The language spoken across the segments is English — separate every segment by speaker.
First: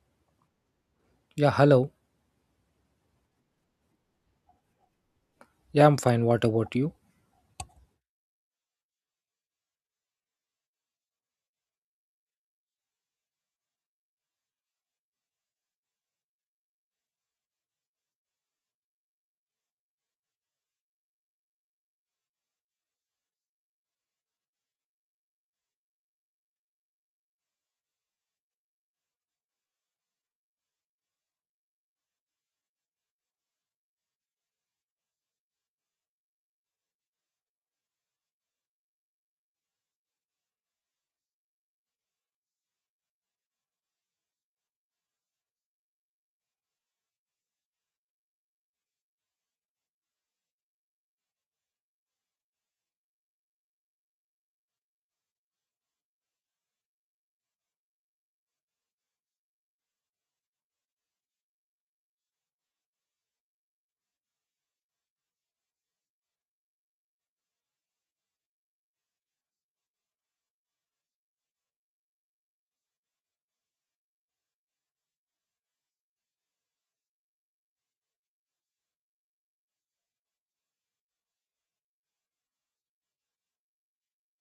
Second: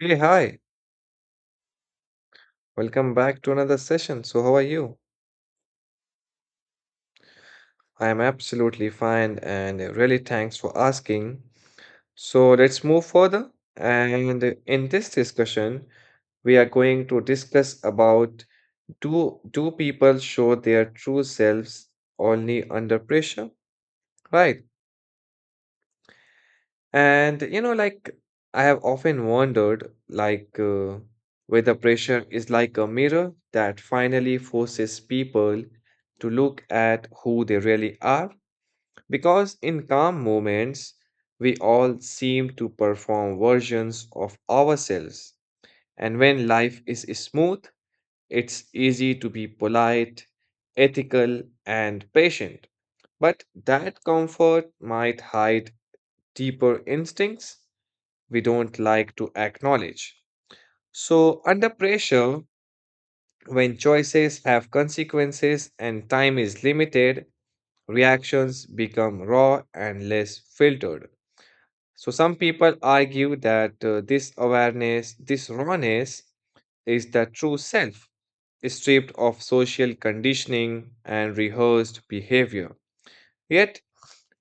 Speaker 1: Hey, hi.
Speaker 2: Yeah, hello.
Speaker 1: Welcome back to another session. So, how are you?
Speaker 2: Yeah, I'm fine. What about you?
Speaker 1: I am absolutely fine and really thanks for asking. So, let's move further. And in this discussion, we are going to discuss about do people show their true selves only under pressure? Right. Like, I have often wondered, whether pressure is like a mirror that finally forces people to look at who they really are. Because in calm moments, we all seem to perform versions of ourselves. And when life is smooth, it's easy to be polite, ethical, and patient. But that comfort might hide deeper instincts we don't like to acknowledge. So, under pressure, when choices have consequences and time is limited, reactions become raw and less filtered. So, some people argue that this awareness, this rawness, is the true self, stripped of social conditioning and rehearsed behavior. Yet,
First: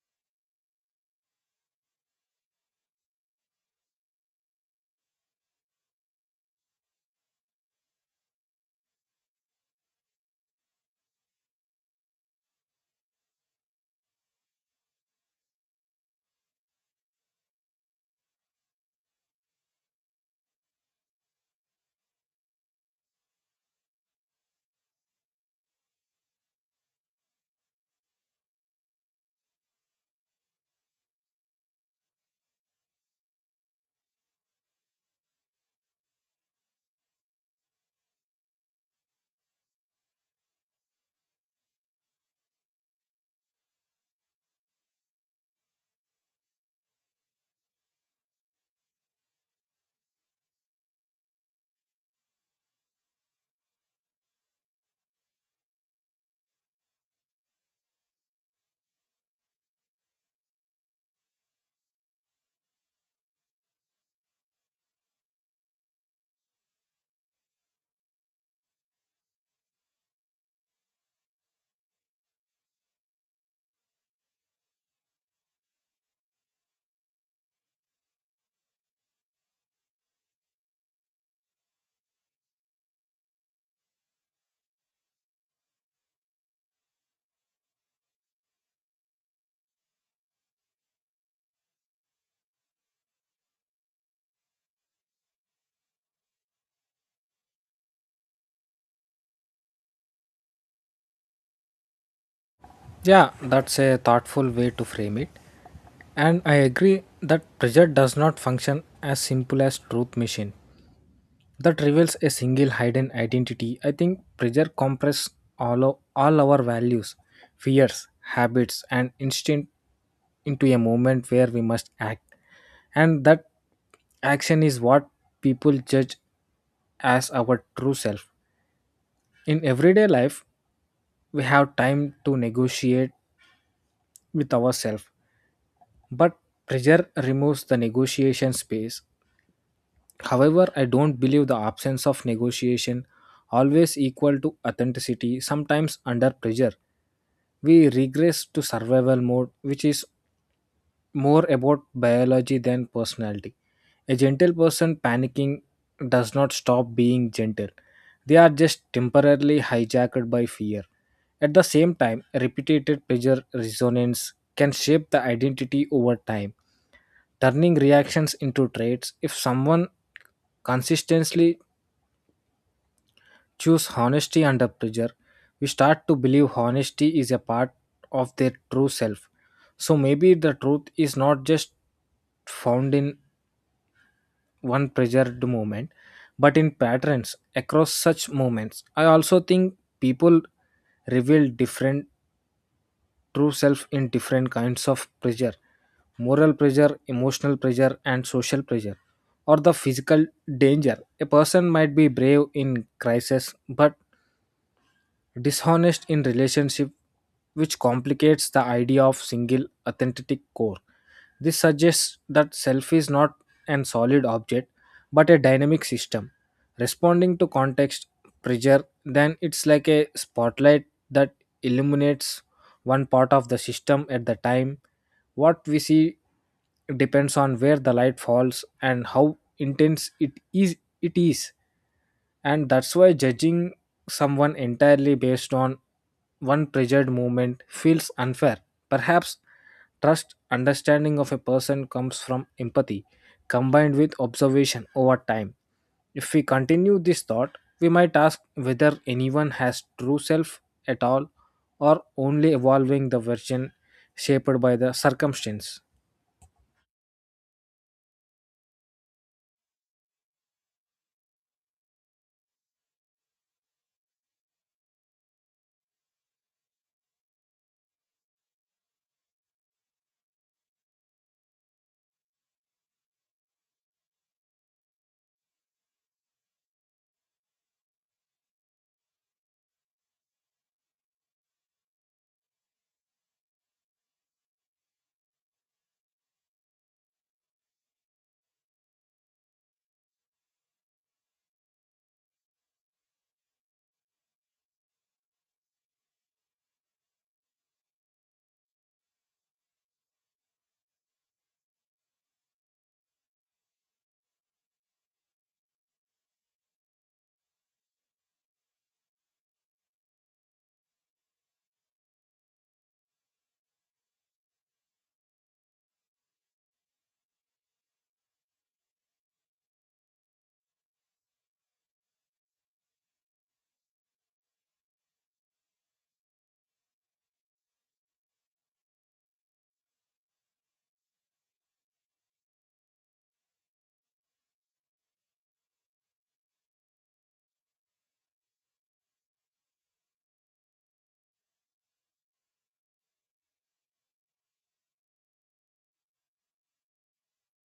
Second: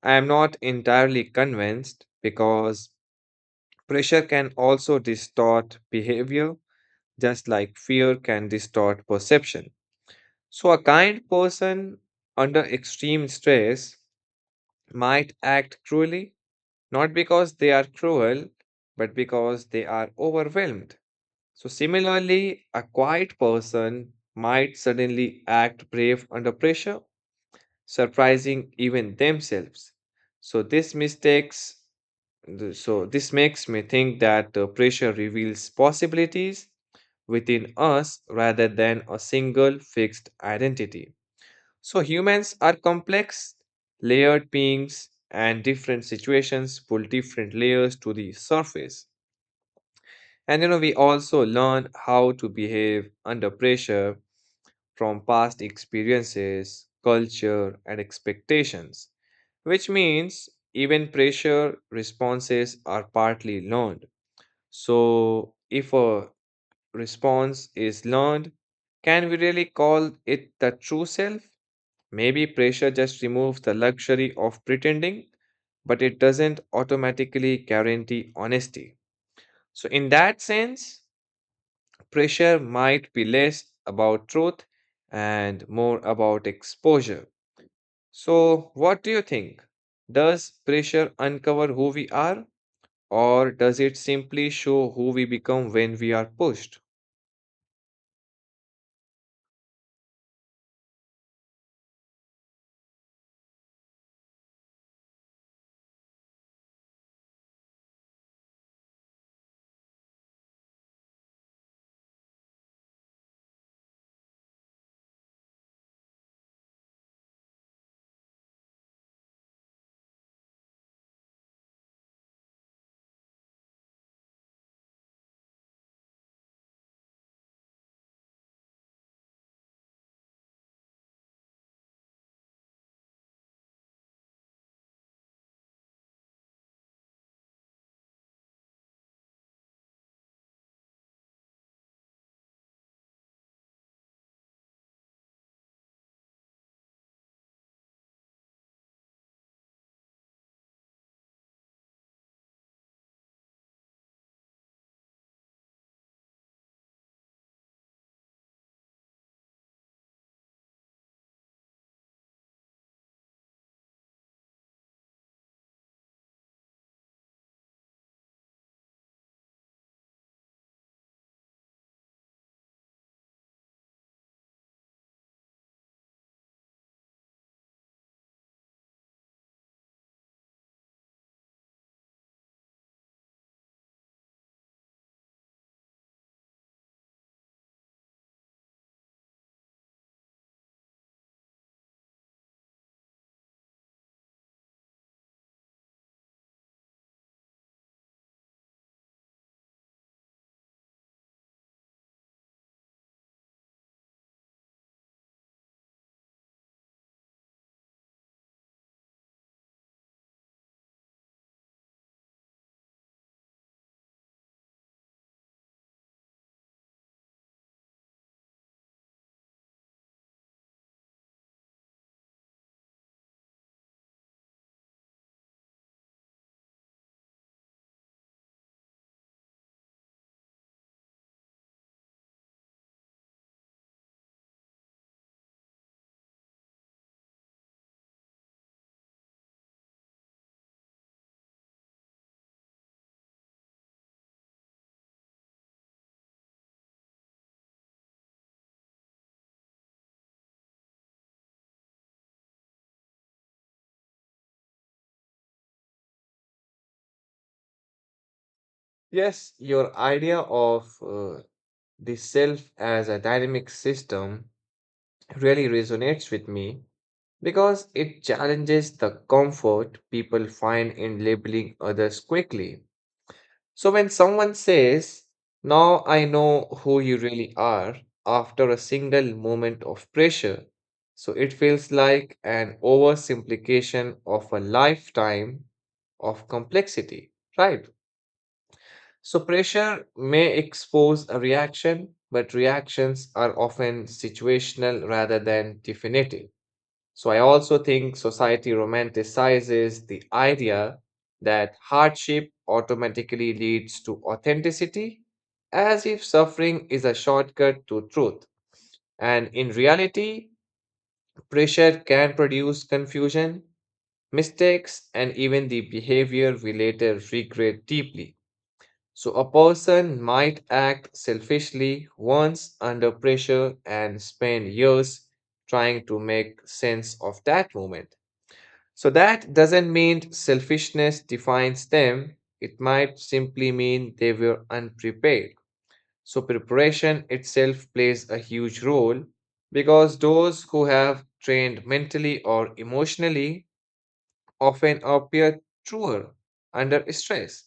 Speaker 1: I am not entirely convinced because pressure can also distort behavior just like fear can distort perception. So, a kind person under extreme stress might act cruelly, not because they are cruel, but because they are overwhelmed. So, similarly, a quiet person might suddenly act brave under pressure, surprising even themselves. So, these mistakes So, this makes me think that the pressure reveals possibilities within us rather than a single fixed identity. So, humans are complex, layered beings, and different situations pull different layers to the surface. And you know, we also learn how to behave under pressure from past experiences, culture, and expectations, which means even pressure responses are partly learned. So, if a response is learned, can we really call it the true self? Maybe pressure just removes the luxury of pretending, but it doesn't automatically guarantee honesty. So, in that sense, pressure might be less about truth and more about exposure. So, what do you think? Does pressure uncover who we are, or does it simply show who we become when we are pushed?
Speaker 2: Yeah, that's a thoughtful way to frame it. And I agree that pressure does not function as simple as truth machine that reveals a single hidden identity. I think pressure compresses all our values, fears, habits, and instinct into a moment where we must act, and that action is what people judge as our true self. In everyday life, we have time to negotiate with ourselves, but pressure removes the negotiation space. However, I don't believe the absence of negotiation always equal to authenticity. Sometimes under pressure, we regress to survival mode, which is more about biology than personality. A gentle person panicking does not stop being gentle. They are just temporarily hijacked by fear. At the same time, repeated pressure resonance can shape the identity over time, turning reactions into traits. If someone consistently choose honesty under pressure, we start to believe honesty is a part of their true self. So maybe the truth is not just found in one pressured movement, but in patterns across such movements. I also think people reveal different true self in different kinds of pressure, moral pressure, emotional pressure, and social pressure, or the physical danger. A person might be brave in crisis but dishonest in relationship, which complicates the idea of single authentic core. This suggests that self is not an solid object but a dynamic system responding to context. Pressure then it's like a spotlight that illuminates one part of the system at the time. What we see depends on where the light falls and how intense it is. And that's why judging someone entirely based on one pressured movement feels unfair. Perhaps trust understanding of a person comes from empathy combined with observation over time. If we continue this thought, we might ask whether anyone has true self at all, or only evolving the version shaped by the circumstance.
Speaker 1: Yes, your idea of the self as a dynamic system really resonates with me because it challenges the comfort people find in labeling others quickly. So when someone says, "Now I know who you really are," after a single moment of pressure, so it feels like an oversimplification of a lifetime of complexity, right? So pressure may expose a reaction, but reactions are often situational rather than definitive. So I also think society romanticizes the idea that hardship automatically leads to authenticity, as if suffering is a shortcut to truth. And in reality, pressure can produce confusion, mistakes, and even the behavior we later regret deeply. So, a person might act selfishly once under pressure and spend years trying to make sense of that moment. So, that doesn't mean selfishness defines them, it might simply mean they were unprepared. So, preparation itself plays a huge role because those who have trained mentally or emotionally often appear truer under stress.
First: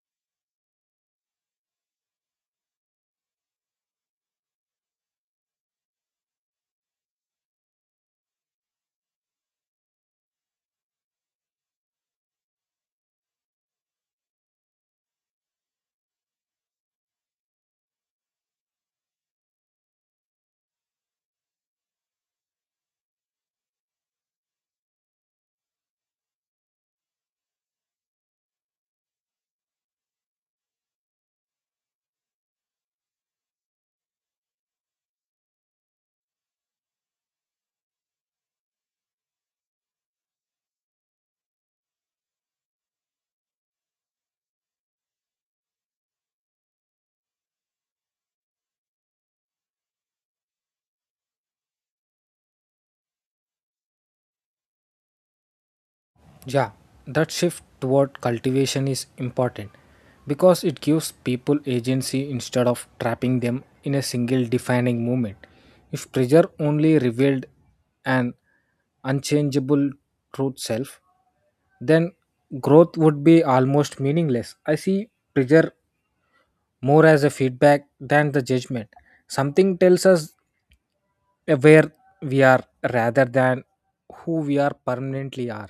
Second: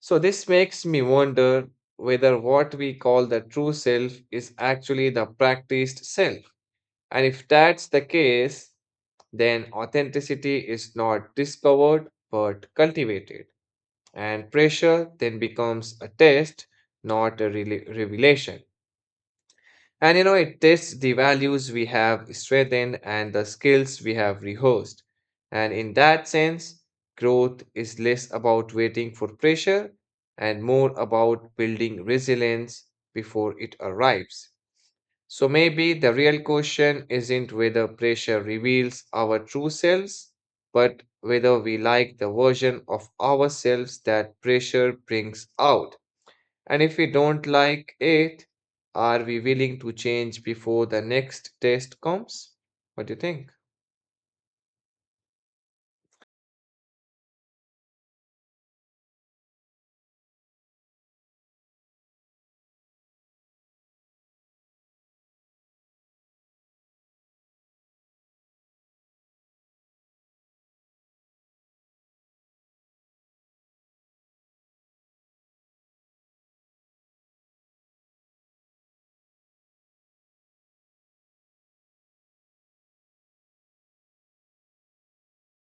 Speaker 1: So, this makes me wonder whether what we call the true self is actually the practiced self. And if that's the case, then authenticity is not discovered but cultivated. And pressure then becomes a test, not a revelation. And you know, it tests the values we have strengthened and the skills we have rehearsed. And in that sense, growth is less about waiting for pressure and more about building resilience before it arrives. So maybe the real question isn't whether pressure reveals our true selves, but whether we like the version of ourselves that pressure brings out. And if we don't like it, are we willing to change before the next test comes? What do you think?
Speaker 2: Yeah, that shift toward cultivation is important because it gives people agency instead of trapping them in a single defining moment. If pressure only revealed an unchangeable truth self, then growth would be almost meaningless. I see pressure more as a feedback than the judgment. Something tells us where we are rather than who we are permanently are.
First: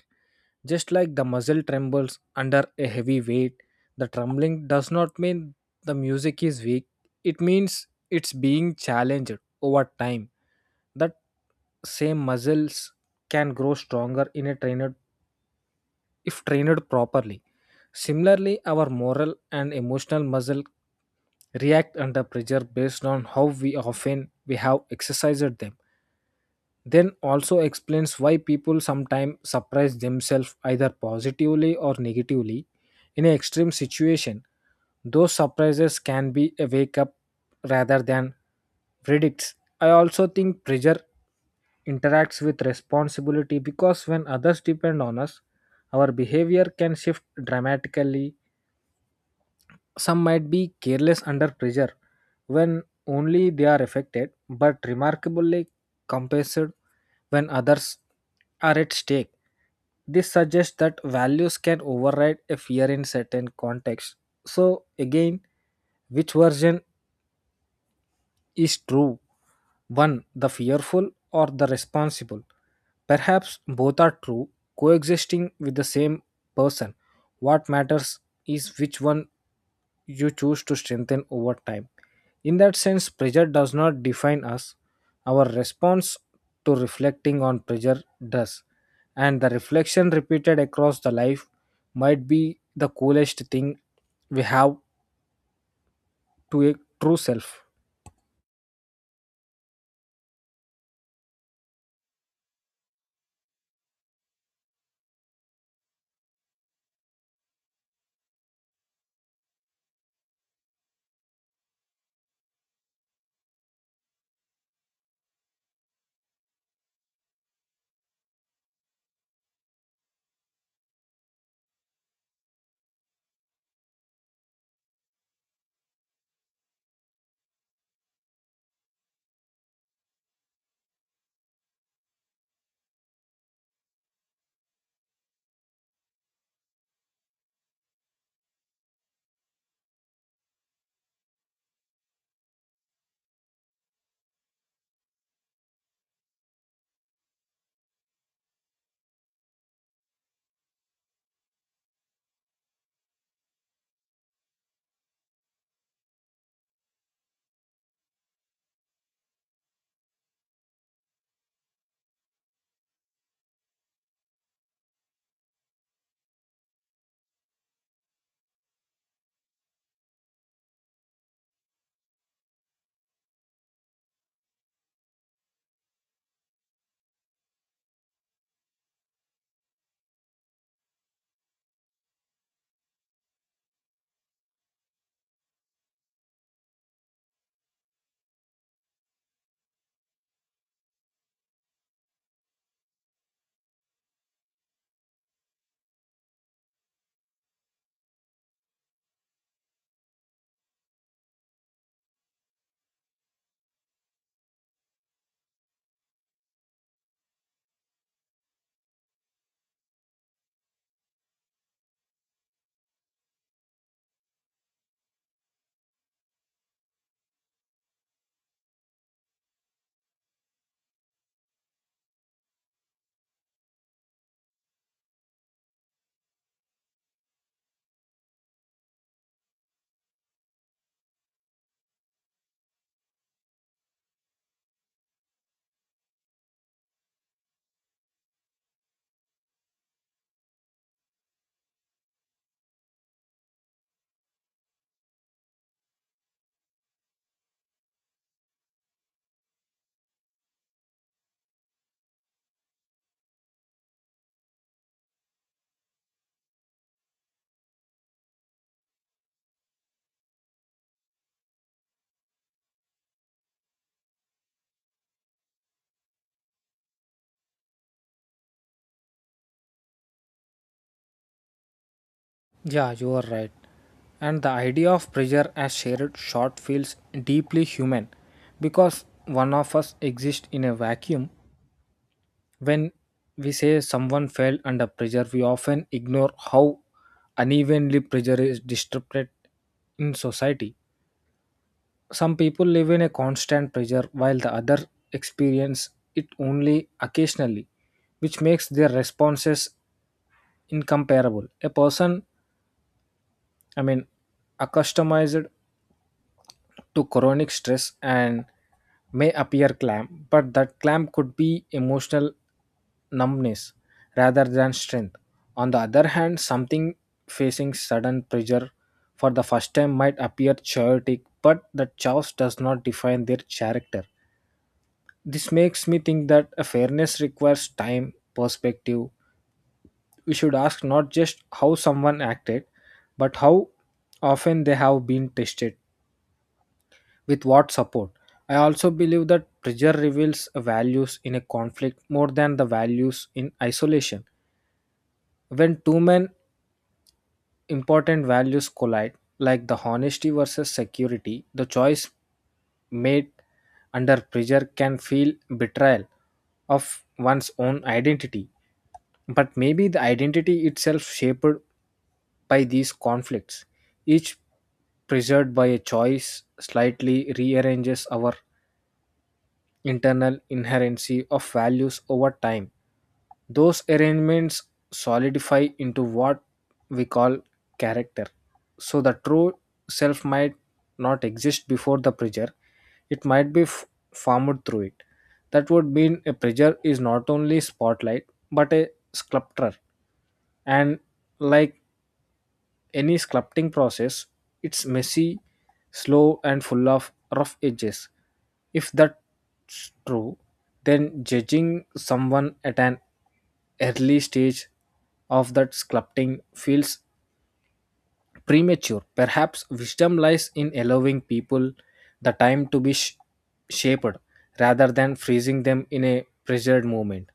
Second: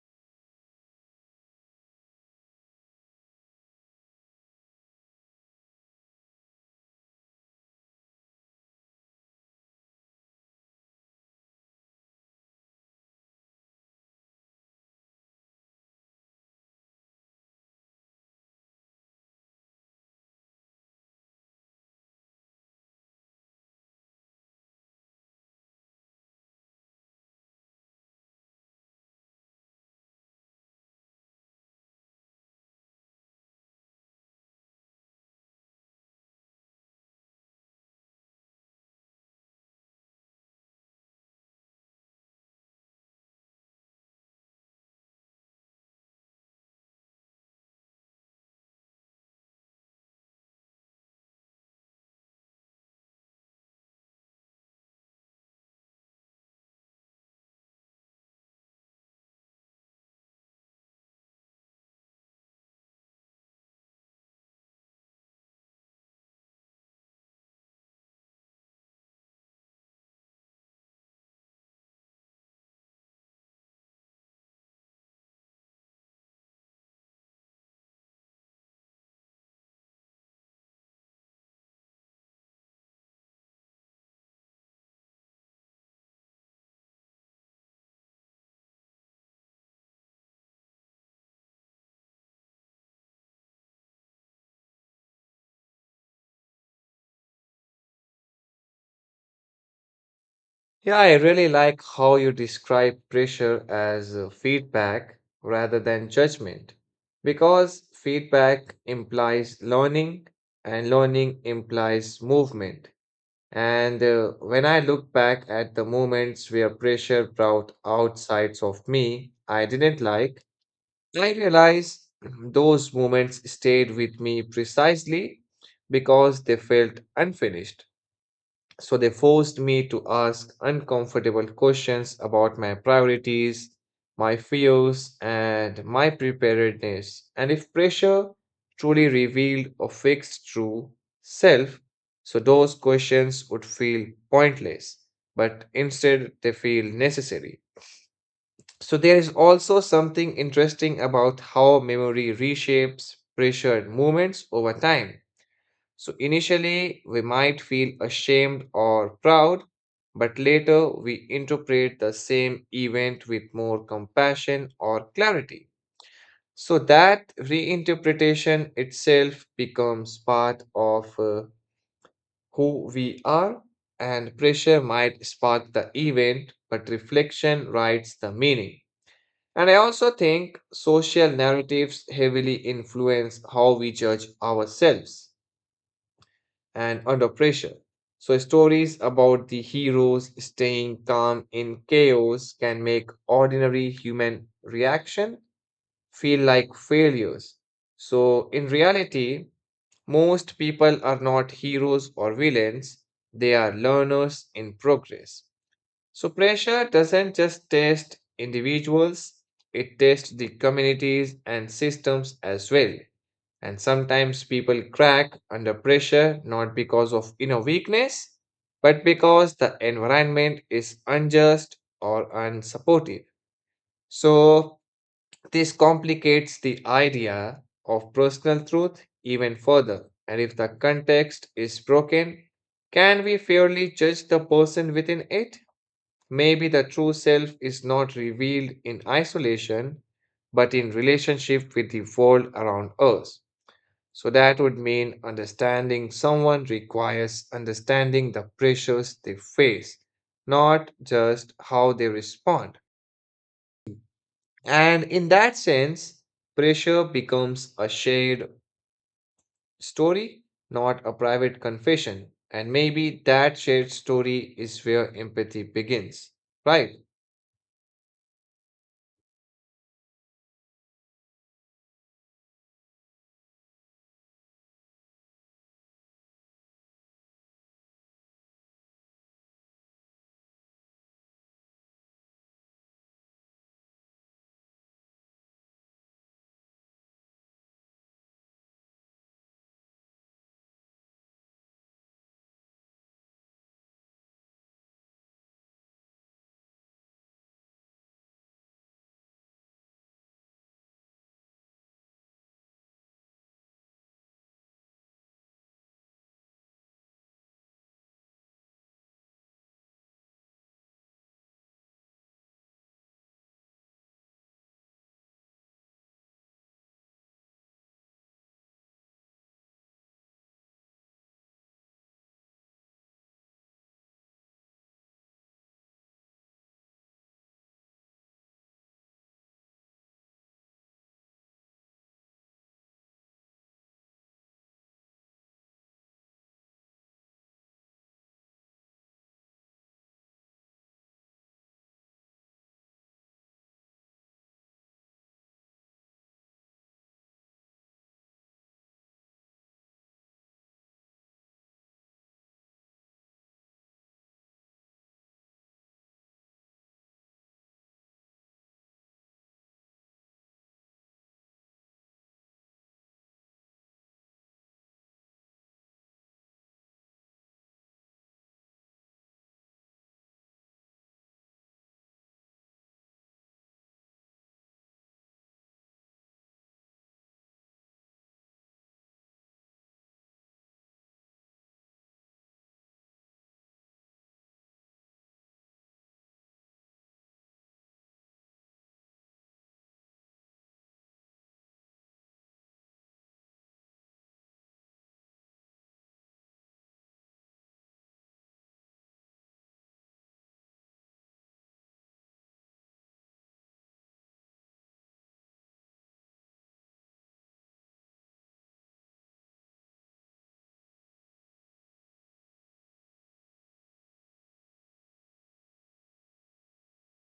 Speaker 2: Just like the muzzle trembles under a heavy weight, the trembling does not mean the music is weak. It means it's being challenged over time. That same muscles can grow stronger in a trained if trained properly. Similarly, our moral and emotional muscle react under pressure based on how we often we have exercised them, then also explains why people sometimes surprise themselves either positively or negatively in an extreme situation. Those surprises can be a wake up rather than verdicts. I also think pressure interacts with responsibility because when others depend on us, our behavior can shift dramatically. Some might be careless under pressure when only they are affected, but remarkably compensated when others are at stake. This suggests that values can override a fear in certain contexts. So, again, which version is true? One, the fearful or the responsible? Perhaps both are true, coexisting with the same person. What matters is which one you choose to strengthen over time. In that sense, pressure does not define us. Our response to reflecting on pressure does. And the reflection repeated across the life might be the coolest thing we have to a true self.
Speaker 1: Yeah, I really like how you describe pressure as feedback rather than judgment because feedback implies learning and learning implies movement. And when I look back at the moments where pressure brought outsides of me I didn't like, I realize those moments stayed with me precisely because they felt unfinished. So they forced me to ask uncomfortable questions about my priorities, my fears, and my preparedness. And if pressure truly revealed a fixed true self, so those questions would feel pointless, but instead they feel necessary. So there is also something interesting about how memory reshapes pressured moments over time. So initially, we might feel ashamed or proud, but later we interpret the same event with more compassion or clarity. So that reinterpretation itself becomes part of who we are, and pressure might spark the event, but reflection writes the meaning. And I also think social narratives heavily influence how we judge ourselves and under pressure. So, stories about the heroes staying calm in chaos can make ordinary human reaction feel like failures. So, in reality, most people are not heroes or villains, they are learners in progress. So pressure doesn't just test individuals, it tests the communities and systems as well. And sometimes people crack under pressure not because of inner weakness, but because the environment is unjust or unsupportive. So this complicates the idea of personal truth even further. And if the context is broken, can we fairly judge the person within it? Maybe the true self is not revealed in isolation, but in relationship with the world around us. So that would mean understanding someone requires understanding the pressures they face, not just how they respond. And in that sense, pressure becomes a shared story, not a private confession. And maybe that shared story is where empathy begins, right?
Speaker 2: Yeah, you are right. And the idea of pressure as shared shot feels deeply human because one of us exists in a vacuum. When we say someone fell under pressure, we often ignore how unevenly pressure is distributed in society. Some people live in a constant pressure while the other experience it only occasionally, which makes their responses incomparable. A person, I mean, accustomed to chronic stress and may appear clam, but that clam could be emotional numbness rather than strength. On the other hand, something facing sudden pressure for the first time might appear chaotic, but the chaos does not define their character. This makes me think that a fairness requires time, perspective. We should ask not just how someone acted, but how often they have been tested with what support. I also believe that pressure reveals values in a conflict more than the values in isolation. When two men important values collide, like the honesty versus security, the choice made under pressure can feel betrayal of one's own identity. But maybe the identity itself shaped by these conflicts, each preserved by a choice, slightly rearranges our internal inherency of values over time. Those arrangements solidify into what we call character. So the true self might not exist before the pressure, it might be formed through it. That would mean a pressure is not only spotlight but a sculptor. And like any sculpting process, it's messy, slow, and full of rough edges. If that's true, then judging someone at an early stage of that sculpting feels premature. Perhaps wisdom lies in allowing people the time to be shaped rather than freezing them in a pressured moment.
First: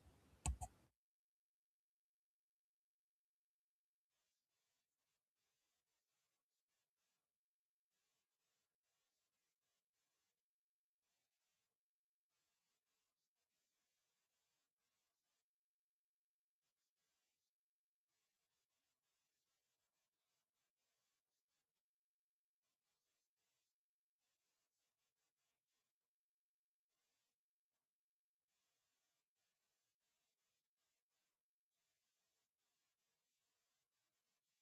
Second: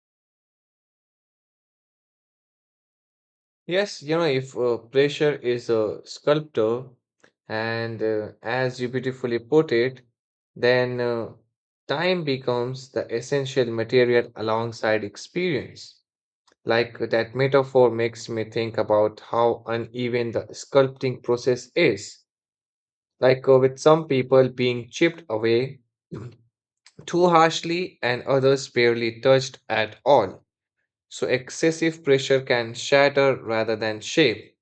Speaker 1: Yes, you know, if pressure is a sculptor, and as you beautifully put it, then time becomes the essential material alongside experience. Like, that metaphor makes me think about how uneven the sculpting process is. Like, with some people being chipped away too harshly and others barely touched at all. So excessive pressure can shatter rather than shape.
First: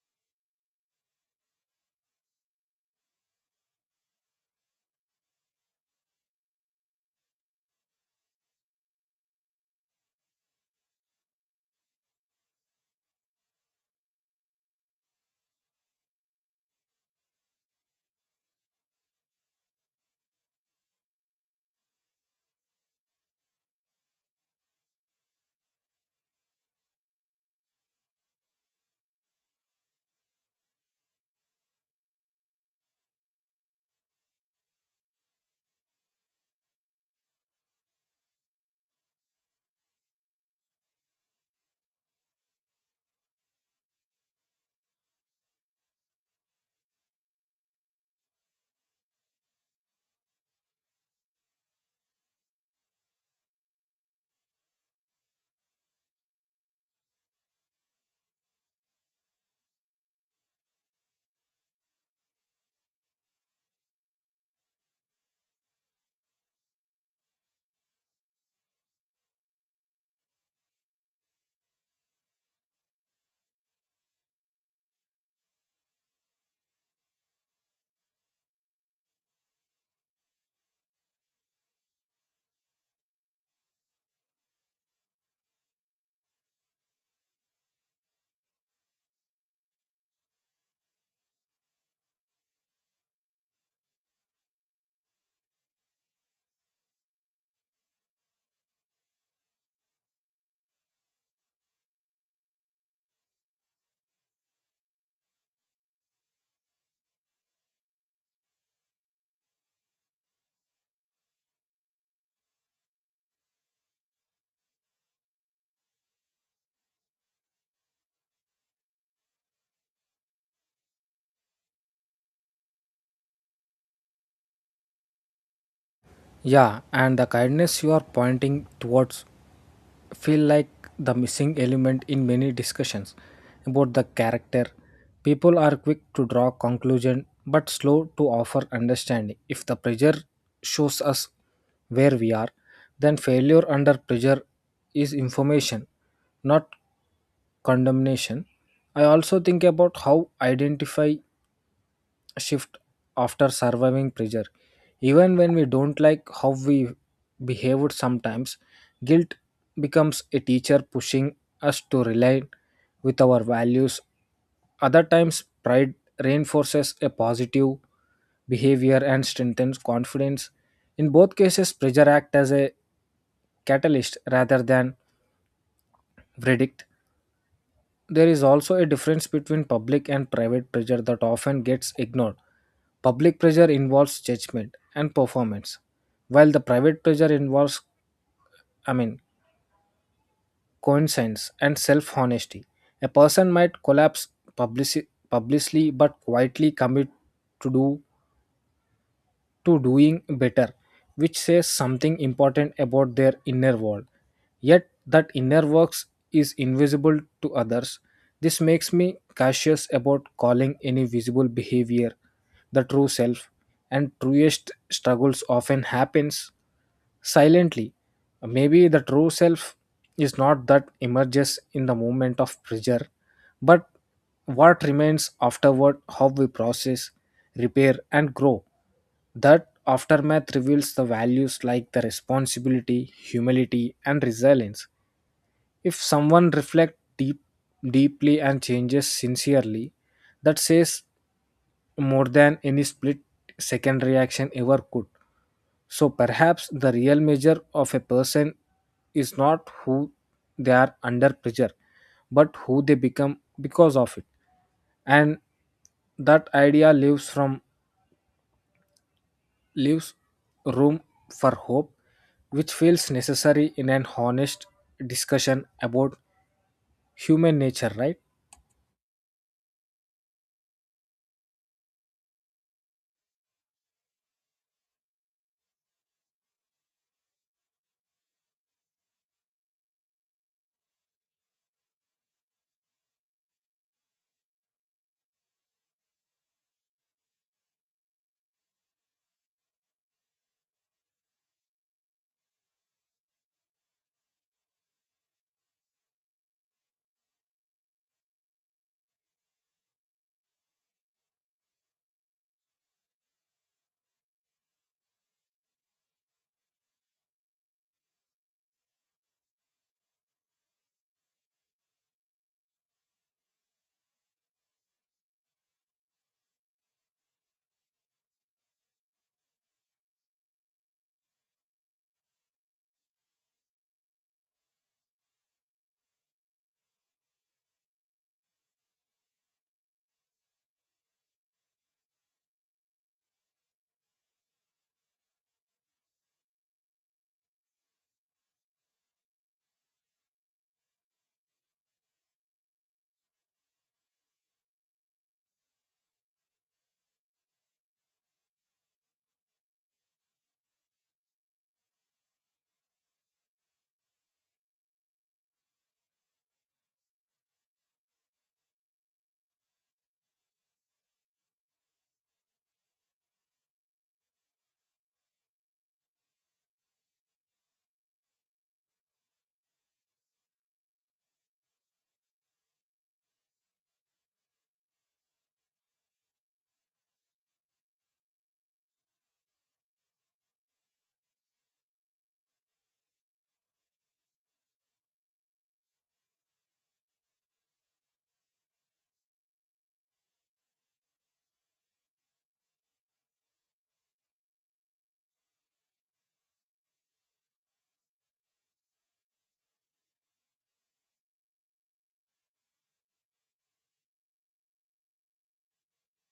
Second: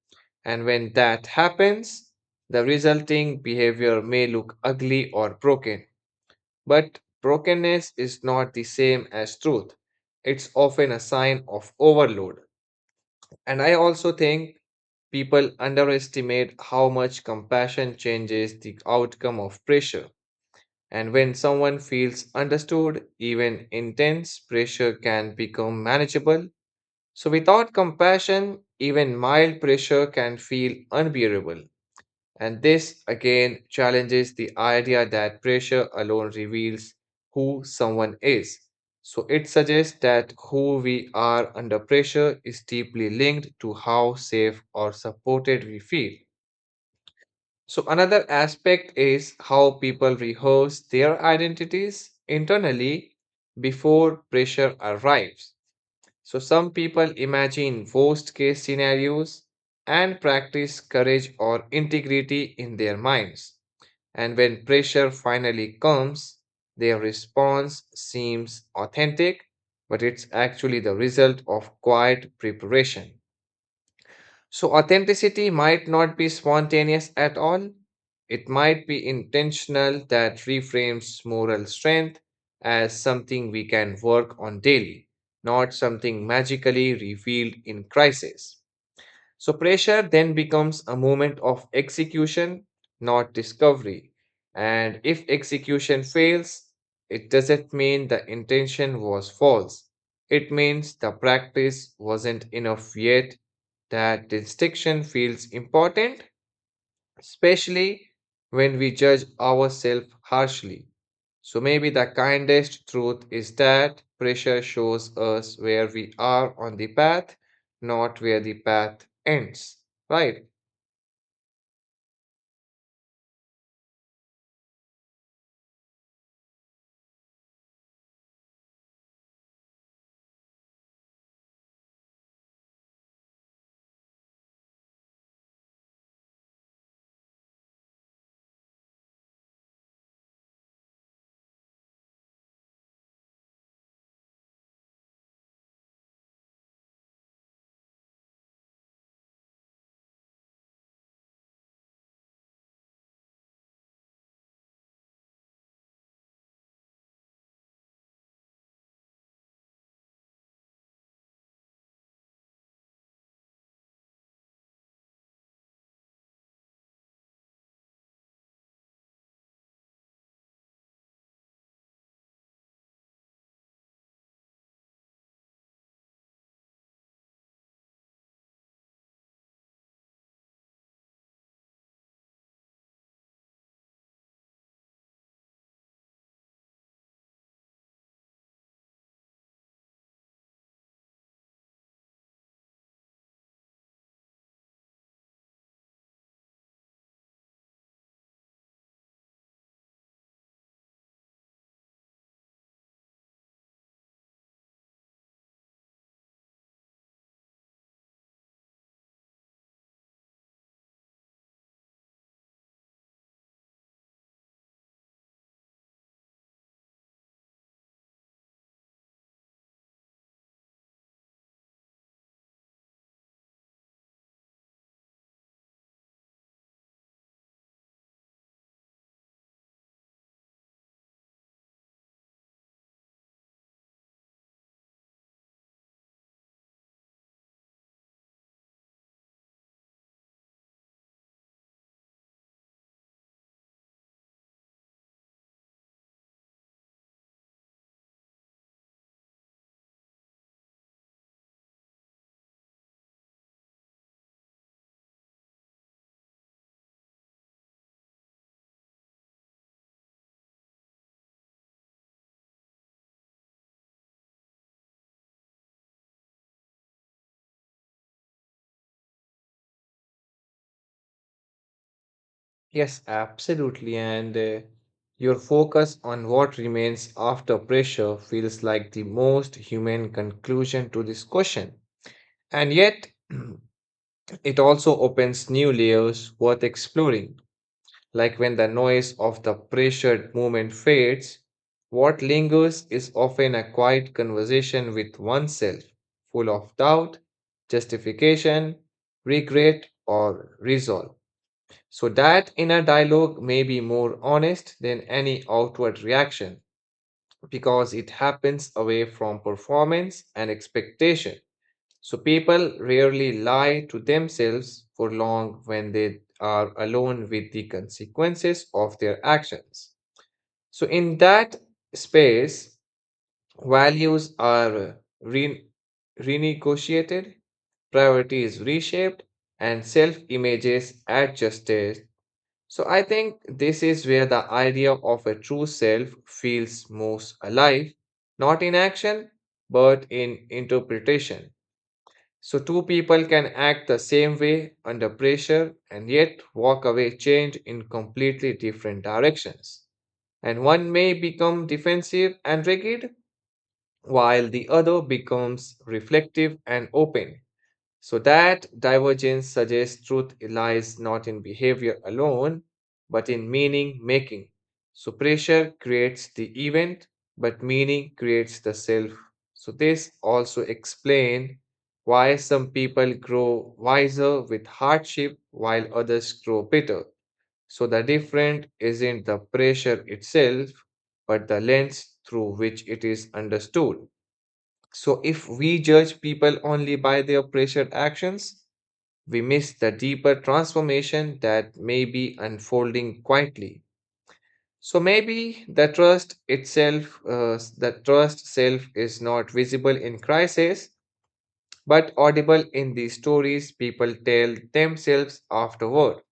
Speaker 1: And when that happens, the resulting behavior may look ugly or broken. But brokenness is not the same as truth. It's often a sign of overload. And I also think people underestimate how much compassion changes the outcome of pressure. And when someone feels understood, even intense pressure can become manageable so, without compassion, even mild pressure can feel unbearable. And this again challenges the idea that pressure alone reveals who someone is. So, it suggests that who we are under pressure is deeply linked to how safe or supported we feel. So, another aspect is how people rehearse their identities internally before pressure arrives. So some people imagine worst case scenarios and practice courage or integrity in their minds. And when pressure finally comes, their response seems authentic, but it's actually the result of quiet preparation. So, authenticity might not be spontaneous at all. It might be intentional that reframes moral strength as something we can work on daily, not something magically revealed in crisis. So, pressure then becomes a moment of execution, not discovery. And if execution fails, it doesn't mean the intention was false. It means the practice wasn't enough yet. That distinction feels important, especially when we judge ourselves harshly. So maybe the kindest truth is that pressure shows us where we are on the path, not where the path ends. Right?
Speaker 2: Yeah, and the kindness you are pointing towards feel like the missing element in many discussions about the character. People are quick to draw conclusion but slow to offer understanding. If the pressure shows us where we are, then failure under pressure is information, not condemnation. I also think about how identify shift after surviving pressure. Even when we don't like how we behaved sometimes, guilt becomes a teacher pushing us to align with our values. Other times, pride reinforces a positive behavior and strengthens confidence. In both cases, pressure acts as a catalyst rather than verdict. There is also a difference between public and private pressure that often gets ignored. Public pressure involves judgment and performance, while the private pressure involves, I mean, coincidence and self honesty. A person might collapse publicly but quietly commit to do to doing better, which says something important about their inner world. Yet, that inner works is invisible to others. This makes me cautious about calling any visible behavior the true self, and truest struggles often happens silently. Maybe the true self is not that emerges in the moment of pressure but what remains afterward, how we process, repair, and grow. That aftermath reveals the values like the responsibility, humility, and resilience. If someone reflects deeply and changes sincerely, that says more than any split second reaction ever could. So perhaps the real measure of a person is not who they are under pressure, but who they become because of it. And that idea leaves room for hope, which feels necessary in an honest discussion about human nature, right?
Speaker 1: Yes, absolutely. And your focus on what remains after pressure feels like the most human conclusion to this question. And yet, it also opens new layers worth exploring. Like when the noise of the pressured movement fades, what lingers is often a quiet conversation with oneself, full of doubt, justification, regret, or resolve. So that inner dialogue may be more honest than any outward reaction because it happens away from performance and expectation. So people rarely lie to themselves for long when they are alone with the consequences of their actions. So in that space, values are re- renegotiated, priorities reshaped, and self-images adjusted. So I think this is where the idea of a true self feels most alive, not in action, but in interpretation. So, two people can act the same way under pressure and yet walk away changed in completely different directions. And one may become defensive and rigid, while the other becomes reflective and open. So that divergence suggests truth lies not in behavior alone, but in meaning making. So pressure creates the event, but meaning creates the self. So this also explains why some people grow wiser with hardship while others grow bitter. So the difference isn't the pressure itself, but the lens through which it is understood. So if we judge people only by their pressured actions, we miss the deeper transformation that may be unfolding quietly. So maybe the trust itself, the trust self is not visible in crisis, but audible in the stories people tell themselves afterward.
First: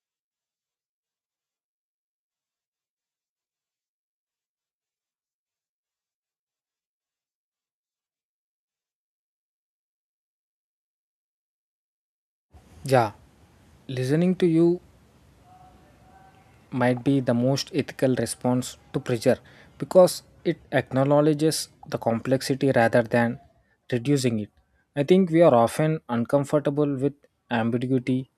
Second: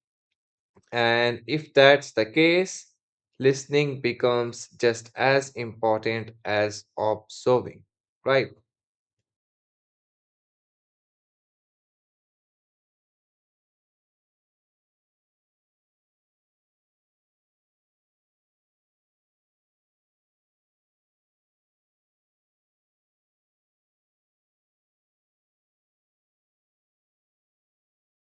Speaker 1: And if that's the case, listening becomes just as important as observing, right?
Speaker 2: Yeah, listening to you might be the most ethical response to pressure because it acknowledges the complexity rather than reducing it. I think we are often uncomfortable with ambiguity,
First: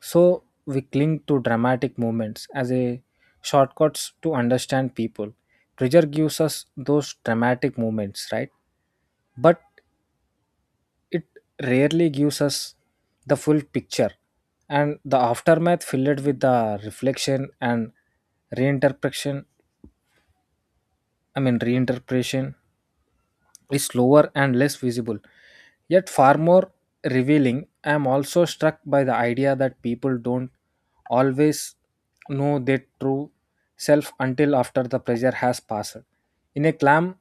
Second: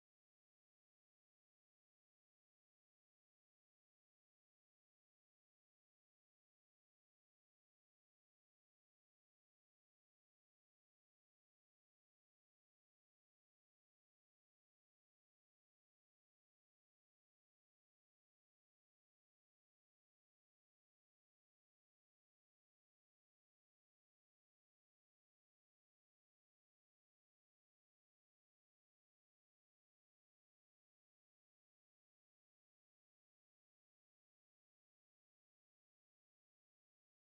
Speaker 2: so we cling to dramatic moments as a shortcuts to understand people. Pressure gives us those dramatic moments, right? But it rarely gives us the full picture, and the aftermath filled with the reflection and reinterpretation reinterpretation is slower and less visible, yet far more revealing. I am also struck by the idea that people don't always know their true self until after the pressure has passed. In a calm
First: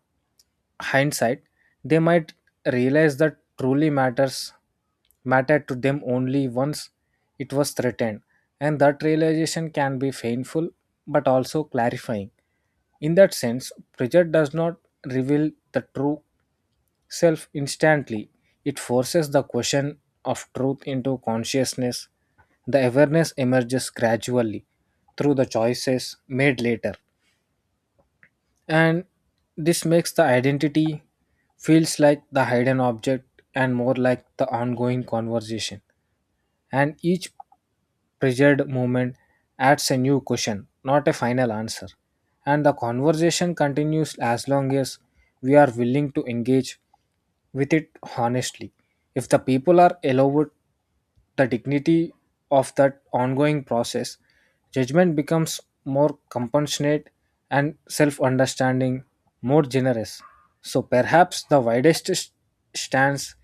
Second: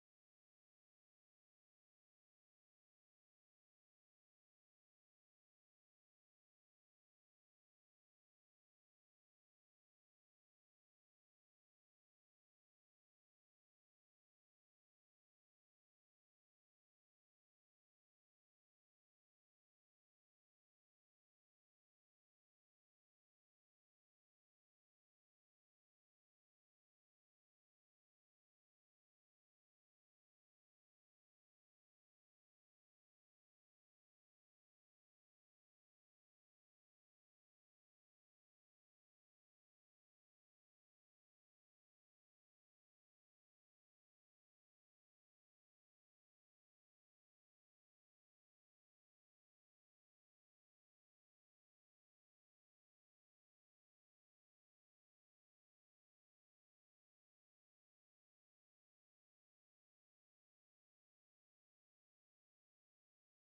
Speaker 2: hindsight, they might realize that truly matters mattered to them only once it was threatened, and that realization can be painful but also clarifying. In that sense, pressure does not reveal the true self instantly. It forces the question of truth into consciousness. The awareness emerges gradually through the choices made later. And this makes the identity feels like the hidden object and more like the ongoing conversation. And each pressured movement adds a new question, not a final answer. And the conversation continues as long as we are willing to engage with it honestly. If the people are allowed the dignity of that ongoing process, judgment becomes more compassionate and self understanding more generous. So perhaps the widest stance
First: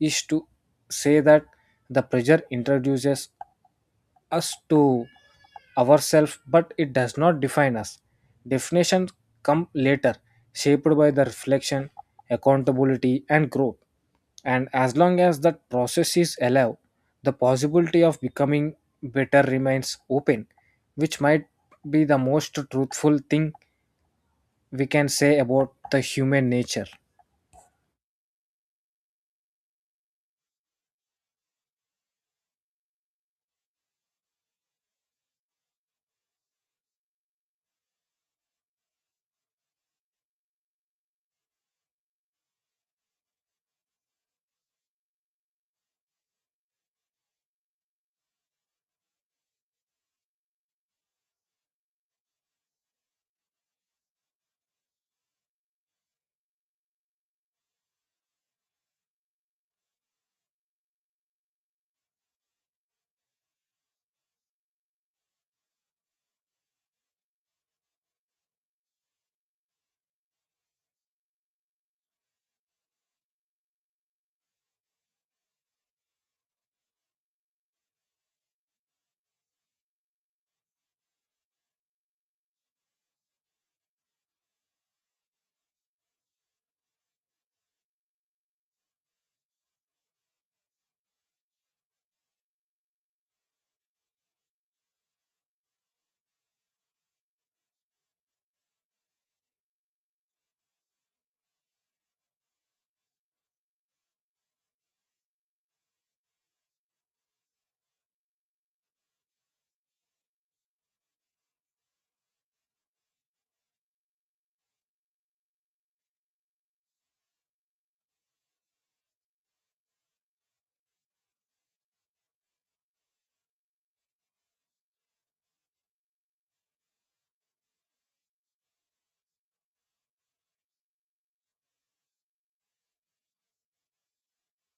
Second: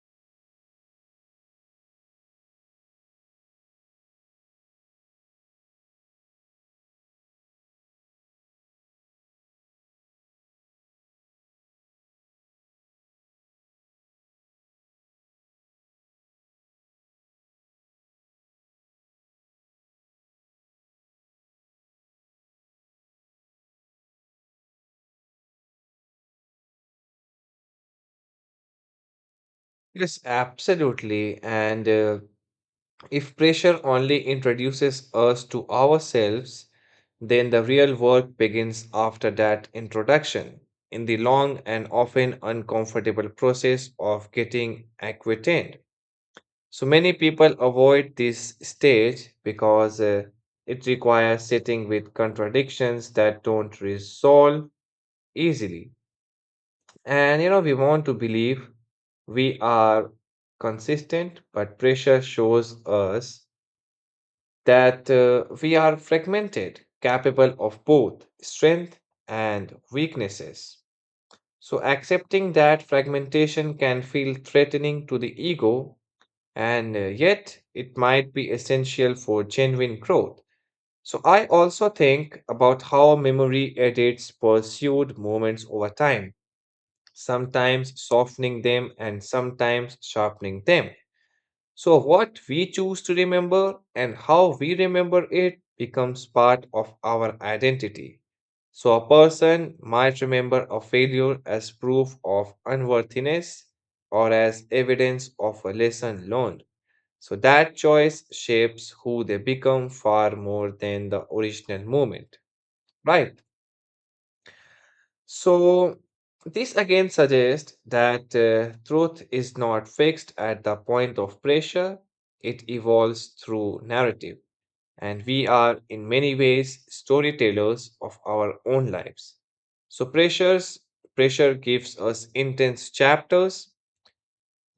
Speaker 2: is to say that the pressure introduces us to ourselves, but it does not define us. Definitions come later, shaped by the reflection, accountability, and growth. And as long as that process is alive, the possibility of becoming better remains open, which might be the most truthful thing we can say about the human nature.
Speaker 1: Yes, absolutely. And if pressure only introduces us to ourselves, then the real work begins after that introduction, in the long and often uncomfortable process of getting acquainted. So many people avoid this stage because it requires sitting with contradictions that don't resolve easily. And you know, we want to believe we are consistent, but pressure shows us that we are fragmented, capable of both strength and weaknesses. So, accepting that fragmentation can feel threatening to the ego, and yet it might be essential for genuine growth. So, I also think about how memory edits pursued moments over time, sometimes softening them and sometimes sharpening them. So, what we choose to remember and how we remember it becomes part of our identity. So, a person might remember a failure as proof of unworthiness or as evidence of a lesson learned. So, that choice shapes who they become far more than the original moment, right? So, this again suggests that truth is not fixed at the point of pressure, it evolves through narrative. And we are, in many ways, storytellers of our own lives. So, pressure gives us intense chapters,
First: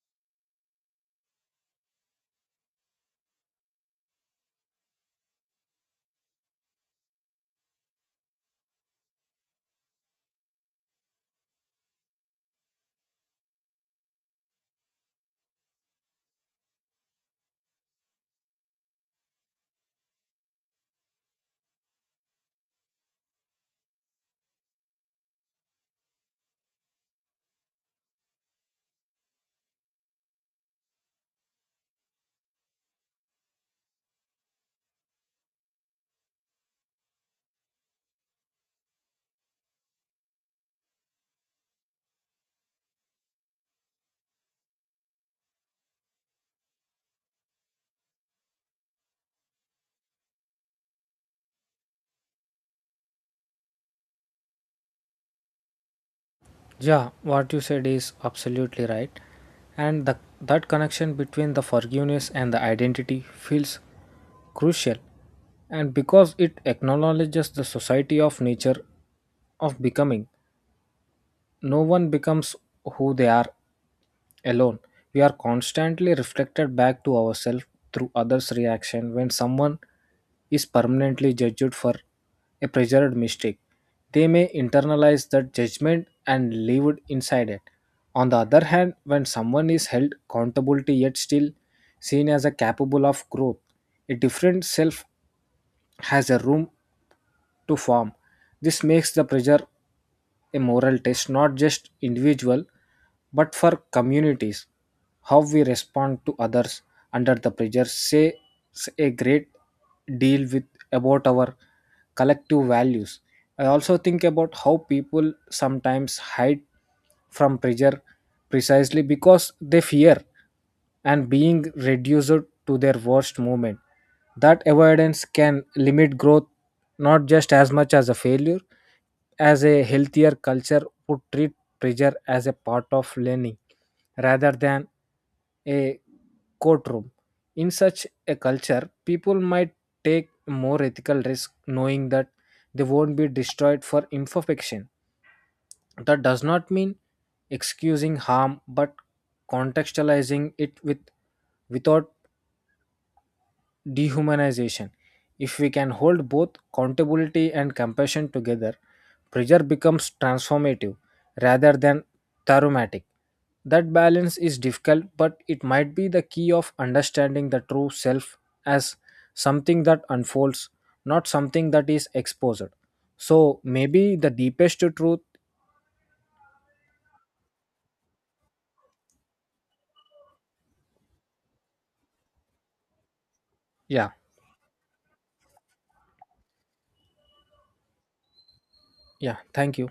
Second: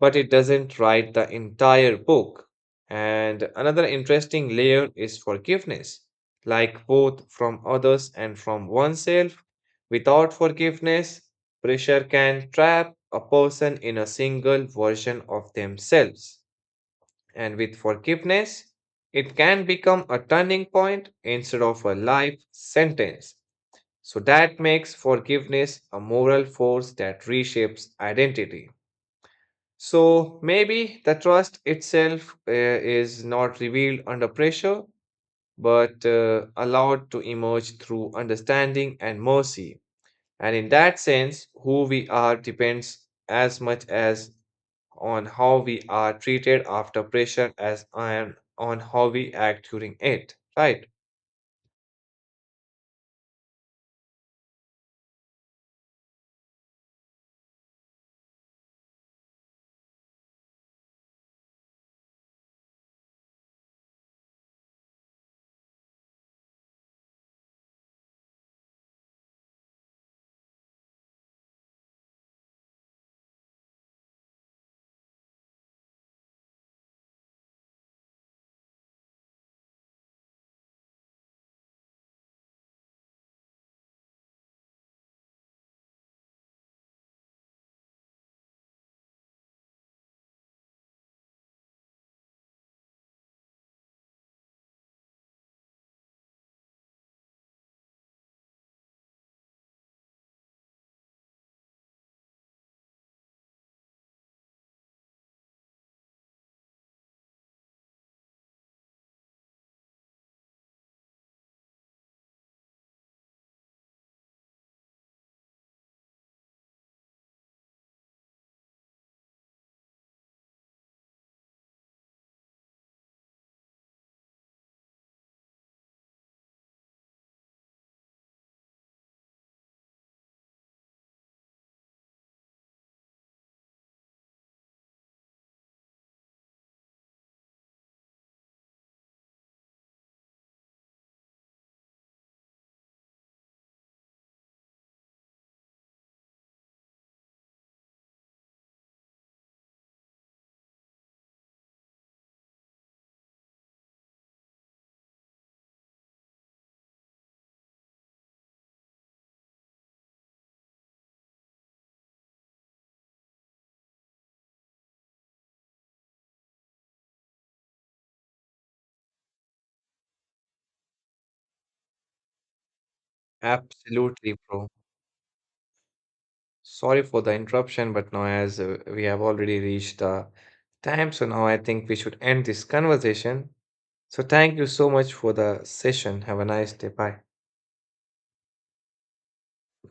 Speaker 1: but it doesn't write the entire book. And another interesting layer is forgiveness, like both from others and from oneself. Without forgiveness, pressure can trap a person in a single version of themselves. And with forgiveness, it can become a turning point instead of a life sentence. So that makes forgiveness a moral force that reshapes identity. So maybe the trust itself is not revealed under pressure, but allowed to emerge through understanding and mercy. And in that sense, who we are depends as much as on how we are treated after pressure as on how we act during it. Right?
Speaker 2: Yeah, what you said is absolutely right. And that connection between the forgiveness and the identity feels crucial, and because it acknowledges the society of nature of becoming. No one becomes who they are alone. We are constantly reflected back to ourselves through others reaction. When someone is permanently judged for a preserved mistake, they may internalize that judgment and live it inside it. On the other hand, when someone is held accountability yet still seen as a capable of growth, a different self has a room to form. This makes the pressure a moral test, not just individual, but for communities. How we respond to others under the pressure says a great deal with about our collective values. I also think about how people sometimes hide from pressure precisely because they fear and being reduced to their worst moment. That avoidance can limit growth not just as much as a failure, as a healthier culture would treat pressure as a part of learning rather than a courtroom. In such a culture, people might take more ethical risk knowing that they won't be destroyed for imperfection. That does not mean excusing harm but contextualizing it without dehumanization. If we can hold both accountability and compassion together, pressure becomes transformative rather than traumatic. That balance is difficult, but it might be the key of understanding the true self as something that unfolds, not something that is exposed. So maybe the
Speaker 1: Absolutely, bro.
Speaker 2: deepest truth.
Speaker 1: Sorry for the interruption, but now as we have already reached the time, so now I think we should end this conversation.
Speaker 2: Yeah,
Speaker 1: So, thank you so much for the session. Have a nice day. Bye.
Speaker 2: yeah. Thank you.